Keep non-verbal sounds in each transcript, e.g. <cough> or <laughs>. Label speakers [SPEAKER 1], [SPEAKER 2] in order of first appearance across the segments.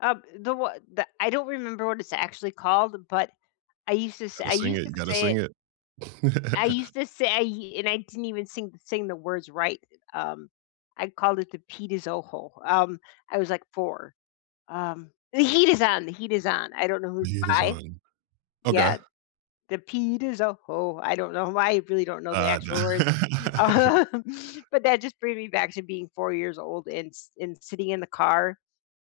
[SPEAKER 1] Uh, the w the I don't remember what it's actually called but I used to s
[SPEAKER 2] Gotta
[SPEAKER 1] I
[SPEAKER 2] sing
[SPEAKER 1] used
[SPEAKER 2] it, you
[SPEAKER 1] to
[SPEAKER 2] gotta
[SPEAKER 1] say it.
[SPEAKER 2] sing it.
[SPEAKER 1] I
[SPEAKER 2] <laughs>
[SPEAKER 1] used to say and I didn't even sing sing the words right, eh, um, I called it the "Pita zoho," um, I was, like, 4. Um, The Heat Is On, The Heat Is On, I don't know who
[SPEAKER 2] The
[SPEAKER 1] it's
[SPEAKER 2] Heat Is
[SPEAKER 1] by.
[SPEAKER 2] On. Okay.
[SPEAKER 1] Yes. "The pita zoho," I don't know why, I really don't know the
[SPEAKER 2] Uh,
[SPEAKER 1] actual words.
[SPEAKER 2] n <laughs>
[SPEAKER 1] Um But that just brings me back to being 4 years old and s and sitting in the car,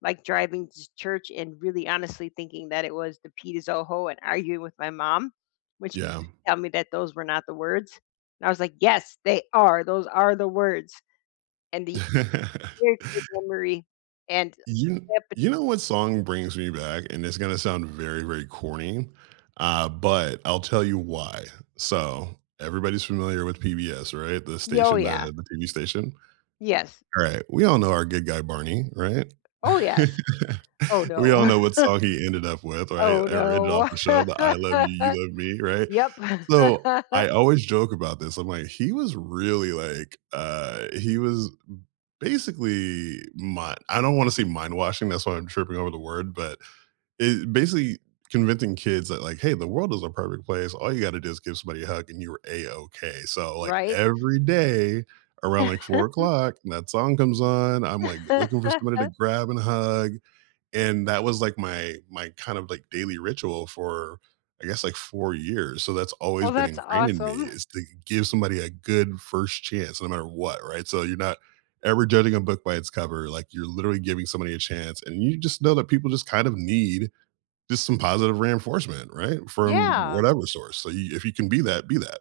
[SPEAKER 1] like, driving to church and really honestly thinking that it was "the pita zoho," and arguing with my mom, which
[SPEAKER 2] Yeah.
[SPEAKER 1] tell me that those were not the words. And I was like, "Yes, they are, those are the words." And the
[SPEAKER 2] <laughs>
[SPEAKER 1] <unintelligible> memory and
[SPEAKER 2] You
[SPEAKER 1] hepat
[SPEAKER 2] you know what song brings me back? And it's gonna sound very, very corny, uh, but I'll tell you why. So, everybody's familiar with PBS, right? The
[SPEAKER 1] Y oh,
[SPEAKER 2] station the
[SPEAKER 1] yeah.
[SPEAKER 2] the TV station.
[SPEAKER 1] Yes.
[SPEAKER 2] Alright, we all know our good guy, Barney, right?
[SPEAKER 1] Oh, yes. Oh,
[SPEAKER 2] <laughs> We
[SPEAKER 1] no.
[SPEAKER 2] all know what song he ended up
[SPEAKER 1] <chuckles>
[SPEAKER 2] with, right?
[SPEAKER 1] Oh,
[SPEAKER 2] I read it off
[SPEAKER 1] no.
[SPEAKER 2] the show, the, "I love you,
[SPEAKER 1] <laughs>
[SPEAKER 2] you love me," right?
[SPEAKER 1] Yep.
[SPEAKER 2] So,
[SPEAKER 1] <laughs>
[SPEAKER 2] I always joke about this, I'm like, "He was really like uh, he was b basically mi" I don't wanna say mind washing, that's why I'm tripping over the word but i basically convincing kids that, like, "Hey, the world is a perfect place. All you gotta do is give somebody a hug and you're A-okay." so, like,
[SPEAKER 1] Right.
[SPEAKER 2] every day around, like, four
[SPEAKER 1] <chuckles>
[SPEAKER 2] o'clock and that song comes on, I'm, like, looking for somebody to
[SPEAKER 1] <laughs>
[SPEAKER 2] grab and hug. And that was, like, my my kind of like daily ritual for, I guess, like, 4 years, so that's always
[SPEAKER 1] Oh,
[SPEAKER 2] been
[SPEAKER 1] that's
[SPEAKER 2] ingrained in me
[SPEAKER 1] awesome.
[SPEAKER 2] is to give somebody a good first chance no matter what, right? So, you're not ever judging a book by its cover, like, you're literally giving somebody a chance, and you just know that people just kind of need just some positive reinforcement, right? From
[SPEAKER 1] Yeah.
[SPEAKER 2] whatever source, so you if you can be that, be that.